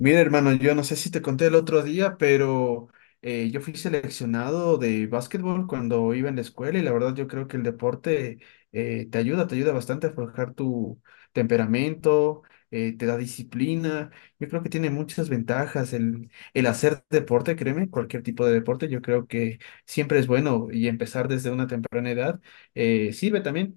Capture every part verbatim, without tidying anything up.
Mira, hermano, yo no sé si te conté el otro día, pero eh, yo fui seleccionado de básquetbol cuando iba en la escuela y la verdad yo creo que el deporte eh, te ayuda, te ayuda bastante a forjar tu temperamento, eh, te da disciplina. Yo creo que tiene muchas ventajas el, el hacer deporte, créeme, cualquier tipo de deporte, yo creo que siempre es bueno y empezar desde una temprana edad eh, sirve también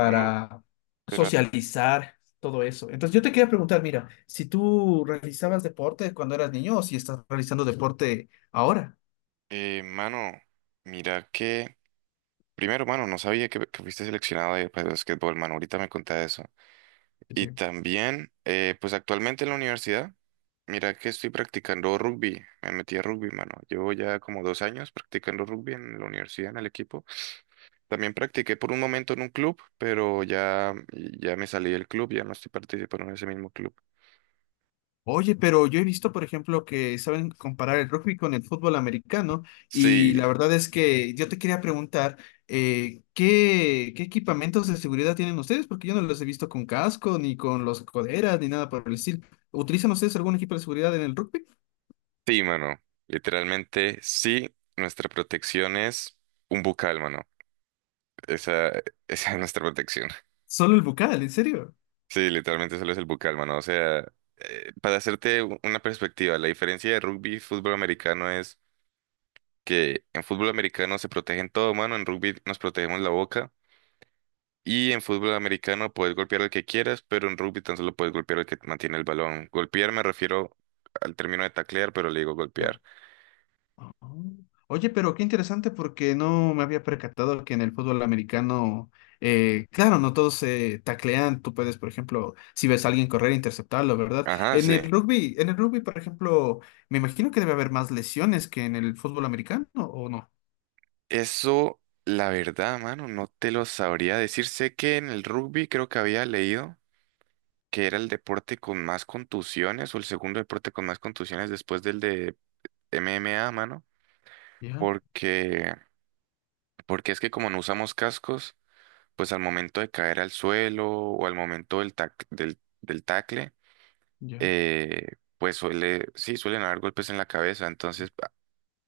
Mano, espera, socializar todo eso. Entonces yo te quería preguntar, mira, si tú realizabas deporte cuando eras niño o si estás realizando deporte ahora. eh, mano, mira que, primero, mano, no sabía que, que fuiste seleccionado ahí para el basquetbol, mano, ahorita me contaste eso. Sí. Y también, eh, pues actualmente en la universidad, mira que estoy practicando rugby, me metí a rugby, mano. Llevo ya como dos años practicando rugby en la universidad, en el equipo. También practiqué por un momento en un club, pero ya, ya me salí del club, ya no estoy participando en ese mismo club. Oye, pero yo he visto, por ejemplo, que saben comparar el rugby con el fútbol americano y Sí, la verdad es que yo te quería preguntar, eh, ¿qué, qué equipamientos de seguridad tienen ustedes? Porque yo no los he visto con casco, ni con los coderas, ni nada por el estilo. ¿Utilizan ustedes algún equipo de seguridad en el rugby? sí, mano, literalmente sí, nuestra protección es un bucal, mano. Esa, esa es nuestra protección. Solo el bucal, ¿en serio? Sí, literalmente solo es el bucal, mano. O sea, eh, para hacerte u- una perspectiva, la diferencia de rugby y fútbol americano es que en fútbol americano se protegen todo, mano. En rugby nos protegemos la boca. Y en fútbol americano puedes golpear al que quieras, pero en rugby tan solo puedes golpear al que mantiene el balón. Golpear me refiero al término de taclear, pero le digo golpear. Ah. Oye, pero qué interesante porque no me había percatado que en el fútbol americano, eh, claro, no todos se taclean. Tú puedes, por ejemplo, si ves a alguien correr, interceptarlo, ¿verdad? Ajá, En sí. el rugby, en el rugby, por ejemplo, me imagino que debe haber más lesiones que en el fútbol americano, ¿o no? Eso, la verdad, mano, no te lo sabría decir. Sé que en el rugby creo que había leído. que era el deporte con más contusiones o el segundo deporte con más contusiones después del de M M A, mano, Ya, porque porque es que como no usamos cascos, pues al momento de caer al suelo o al momento del tac- del, del tacle, ya. eh, pues suele, sí, suelen haber golpes en la cabeza, entonces pa-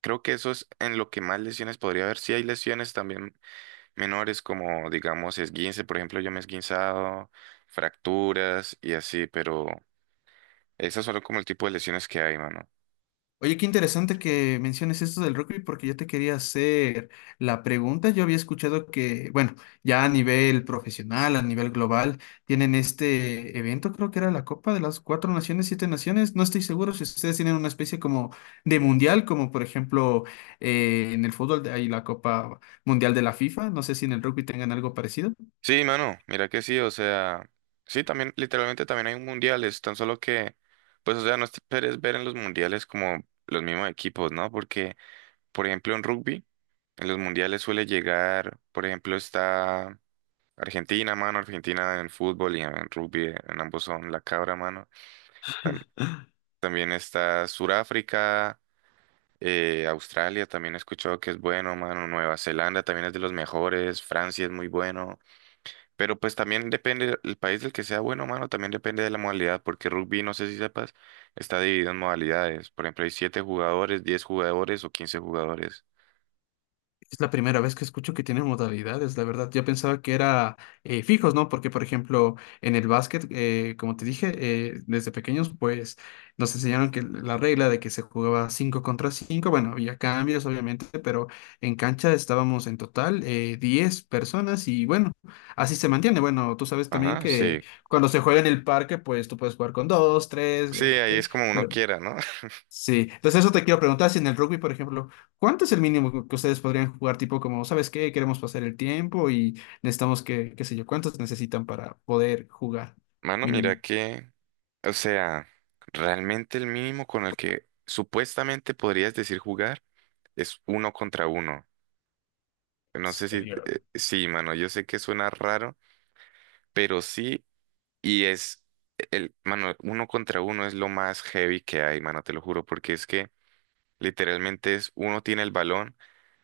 creo que eso es en lo que más lesiones podría haber. Sí hay lesiones también menores como digamos esguince, por ejemplo, yo me he esguinzado, fracturas y así, pero esas son como el tipo de lesiones que hay, mano. Oye, qué interesante que menciones esto del rugby porque yo te quería hacer la pregunta. Yo había escuchado que, bueno, ya a nivel profesional, a nivel global, tienen este evento, creo que era la Copa de las Cuatro Naciones, Siete Naciones. No estoy seguro si ustedes tienen una especie como de mundial, como por ejemplo eh, en el fútbol hay la Copa Mundial de la FIFA. No sé si en el rugby tengan algo parecido. Sí, mano, mira que sí, o sea, sí, también, literalmente también hay mundiales, tan solo que, pues, o sea, no esperes ver en los mundiales como los mismos equipos, ¿no? Porque, por ejemplo, en rugby, en los mundiales suele llegar, por ejemplo, está Argentina, mano, Argentina en fútbol y en rugby, en ambos son la cabra, mano. Tam- también está Suráfrica, eh, Australia, también he escuchado que es bueno, mano, Nueva Zelanda también es de los mejores, Francia es muy bueno. Pero pues también depende el país del que sea bueno, mano, también depende de la modalidad, porque rugby, no sé si sepas, está dividido en modalidades. Por ejemplo, hay siete jugadores, diez jugadores o quince jugadores. Es la primera vez que escucho que tiene modalidades, la verdad. Yo pensaba que era eh, fijos, ¿no? Porque, por ejemplo, en el básquet, eh, como te dije, eh, desde pequeños, pues nos enseñaron que la regla de que se jugaba cinco contra cinco bueno, había cambios, obviamente, pero en cancha estábamos en total eh, diez personas y bueno, así se mantiene. Bueno, tú sabes también Ajá, que sí. cuando se juega en el parque, pues tú puedes jugar con dos tres Sí, ok, ahí es como uno pero quiera, ¿no? sí, entonces eso te quiero preguntar si en el rugby, por ejemplo, ¿cuánto es el mínimo que ustedes podrían jugar? Tipo como, ¿sabes qué? Queremos pasar el tiempo y necesitamos que, qué sé yo, ¿cuántos necesitan para poder jugar Mano, mira mínimo? que, o sea, realmente el mínimo con el que supuestamente podrías decir jugar es uno contra uno. No sé si, eh, sí, mano, yo sé que suena raro, pero sí. Y es, el, mano, uno contra uno es lo más heavy que hay, mano, te lo juro, porque es que literalmente es, uno tiene el balón,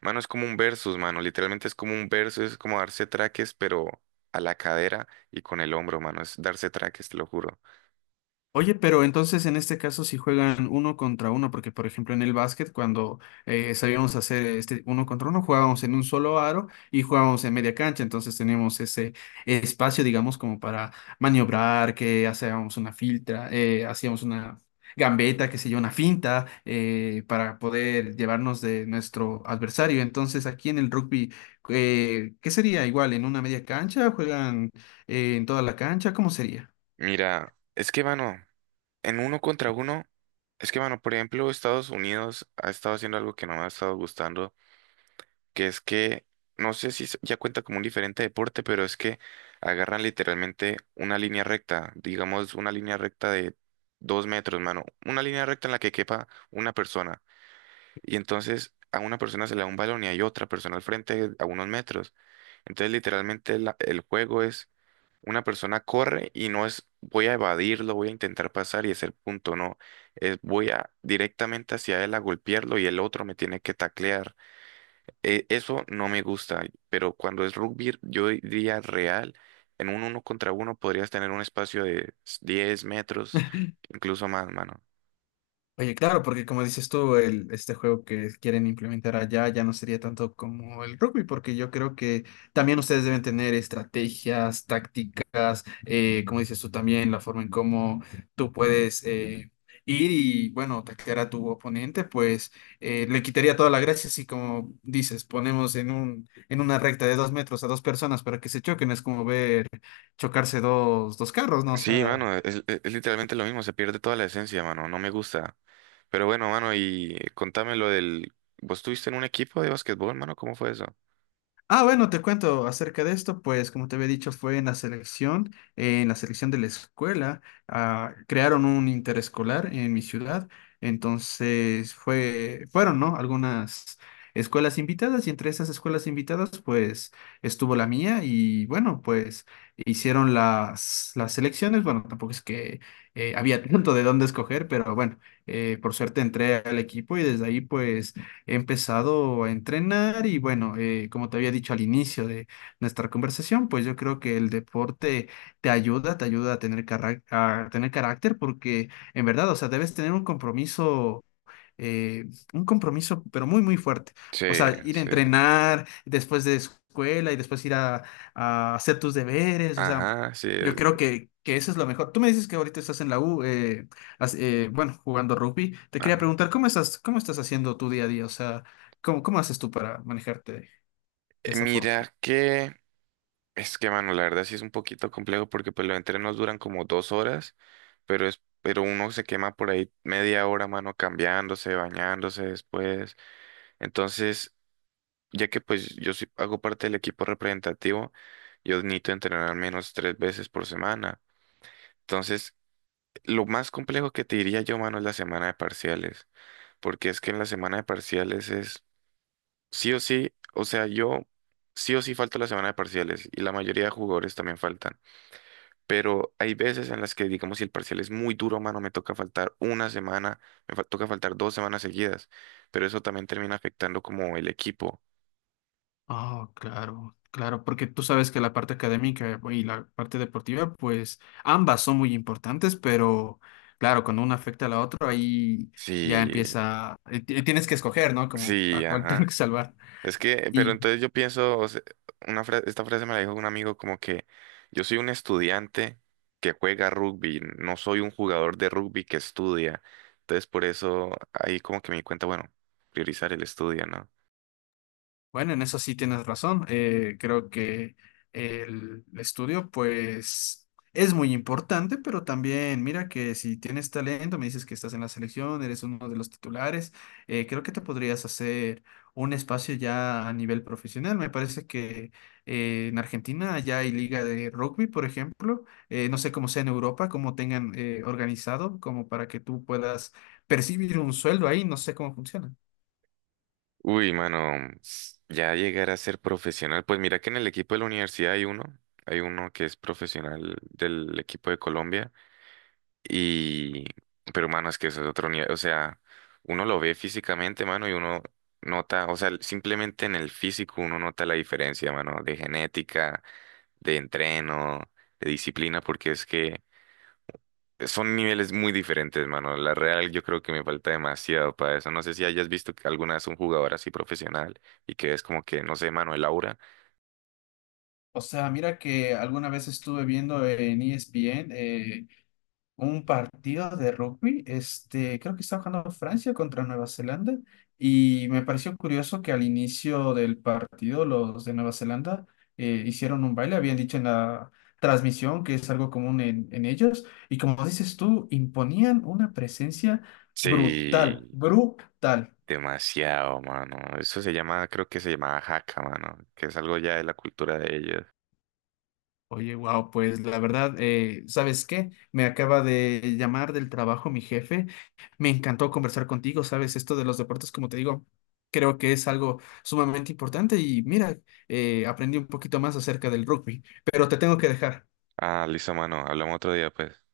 mano, es como un versus, mano, literalmente es como un versus, es como darse traques, pero a la cadera y con el hombro, mano, es darse traques, te lo juro. Oye, pero entonces en este caso si juegan uno contra uno, porque por ejemplo en el básquet cuando eh, sabíamos hacer este uno contra uno, jugábamos en un solo aro y jugábamos en media cancha, entonces teníamos ese espacio, digamos, como para maniobrar, que hacíamos una filtra, eh, hacíamos una gambeta, qué sé yo, una finta, eh, para poder llevarnos de nuestro adversario. Entonces aquí en el rugby, eh, ¿qué sería igual? ¿En una media cancha? ¿Juegan eh, en toda la cancha? ¿Cómo sería? Mira, es que, mano, en uno contra uno, es que, mano, por ejemplo, Estados Unidos ha estado haciendo algo que no me ha estado gustando que es que, no sé si se- ya cuenta como un diferente deporte, pero es que agarran literalmente una línea recta, digamos una línea recta de dos metros, mano, una línea recta en la que quepa una persona, y entonces a una persona se le da un balón y hay otra persona al frente a unos metros. Entonces literalmente la- el juego es una persona corre y no es voy a evadirlo, voy a intentar pasar y hacer punto, no, es voy a directamente hacia él a golpearlo y el otro me tiene que taclear. E- Eso no me gusta, pero cuando es rugby, yo diría real, en un uno contra uno podrías tener un espacio de diez metros, incluso más, mano. Oye, claro, porque como dices tú, el, este juego que quieren implementar allá ya no sería tanto como el rugby, porque yo creo que también ustedes deben tener estrategias, tácticas, eh, como dices tú también, la forma en cómo tú puedes eh, ir y, bueno, atacar a tu oponente, pues eh, le quitaría toda la gracia si, como dices, ponemos en un, en una recta de dos metros a dos personas para que se choquen, es como ver chocarse dos, dos carros, ¿no? O Sí, sea... mano, es, es- es literalmente lo mismo, se pierde toda la esencia, mano, no me gusta. Pero bueno, mano, y contame lo del... ¿Vos estuviste en un equipo de basquetbol, mano? ¿Cómo fue eso? Ah, bueno, te cuento acerca de esto, pues como te había dicho, fue en la selección, eh, en la selección de la escuela, ah, crearon un interescolar en mi ciudad, entonces fue, fueron, ¿no? Algunas escuelas invitadas y entre esas escuelas invitadas, pues estuvo la mía y bueno, pues hicieron las, las selecciones, bueno, tampoco es que eh, había tanto de dónde escoger, pero bueno, eh, por suerte entré al equipo y desde ahí, pues he empezado a entrenar y bueno, eh, como te había dicho al inicio de nuestra conversación, pues yo creo que el deporte te ayuda, te ayuda a tener, carac- a tener carácter porque en verdad, o sea, debes tener un compromiso eh, un compromiso, pero muy, muy fuerte. O Sí, sea, ir a sí. entrenar después de escuela y después ir a, a hacer tus deberes. O sea, Ajá, sí. yo es- creo que, que eso es lo mejor. Tú me dices que ahorita estás en la U, eh, has- eh, bueno, jugando rugby. Te quería Ajá. preguntar, ¿cómo estás, cómo estás haciendo tu día a día? O sea, ¿cómo, cómo haces tú para manejarte de Eh, esa forma? Mira que... Es que, mano, la verdad sí es un poquito complejo porque pues los entrenos duran como dos horas, pero es, pero uno se quema por ahí media hora, mano, cambiándose, bañándose después. Entonces, ya que pues yo sí hago parte del equipo representativo, yo necesito entrenar al menos tres veces por semana. Entonces, lo más complejo que te diría yo, mano, es la semana de parciales, porque es que en la semana de parciales es sí o sí, o sea, yo sí o sí falto la semana de parciales y la mayoría de jugadores también faltan. pero hay veces en las que, digamos, si el parcial es muy duro, mano, me toca faltar una semana, me fa- toca faltar dos semanas seguidas, pero eso también termina afectando como el equipo. Ah, claro, claro, porque tú sabes que la parte académica y la parte deportiva, pues ambas son muy importantes, pero claro, cuando una afecta a la otra, ahí ya Sí, empieza, eh, ti- tienes que escoger, ¿no? Como sí, a cuál tengo ajá. que salvar. Es que, pero entonces yo pienso, o sea, una fra- esta frase me la dijo un amigo como que yo soy un estudiante que juega rugby, no soy un jugador de rugby que estudia. Entonces por eso ahí como que me di cuenta, bueno, priorizar el estudio, ¿no? Bueno, en eso sí tienes razón. Eh, creo que el estudio, pues, es muy importante, pero también mira que si tienes talento, me dices que estás en la selección, eres uno de los titulares, eh, creo que te podrías hacer un espacio ya a nivel profesional. Me parece que eh, en Argentina ya hay liga de rugby, por ejemplo. Eh, no sé cómo sea en Europa, cómo tengan eh, organizado, como para que tú puedas percibir un sueldo ahí. No sé cómo funciona. Uy, mano, ya llegar a ser profesional. Pues mira que en el equipo de la universidad hay uno, hay uno que es profesional del equipo de Colombia y, pero mano, es que eso es otro nivel, o sea, uno lo ve físicamente, mano, y uno nota, o sea, simplemente en el físico uno nota la diferencia, mano, de genética, de entreno, de disciplina, porque es que son niveles muy diferentes, mano. La real yo creo que me falta demasiado para eso. No sé si hayas visto que alguna vez un jugador así profesional y que es como que, no sé, mano, el aura. O sea, mira que alguna vez estuve viendo en E S P N eh, un partido de rugby, este, creo que estaba jugando Francia contra Nueva Zelanda, y me pareció curioso que al inicio del partido los de Nueva Zelanda eh, hicieron un baile, habían dicho en la transmisión que es algo común en, en ellos, y como dices tú, imponían una presencia brutal, Sí, brutal. demasiado, mano. Eso se llama, creo que se llama jaca, mano, que es algo ya de la cultura de ellos. Oye, wow, pues la verdad, eh, ¿sabes qué? Me acaba de llamar del trabajo mi jefe. Me encantó conversar contigo, ¿sabes? Esto de los deportes, como te digo, creo que es algo sumamente importante y mira, eh, aprendí un poquito más acerca del rugby, pero te tengo que dejar. Ah, listo, mano. Hablamos otro día, pues.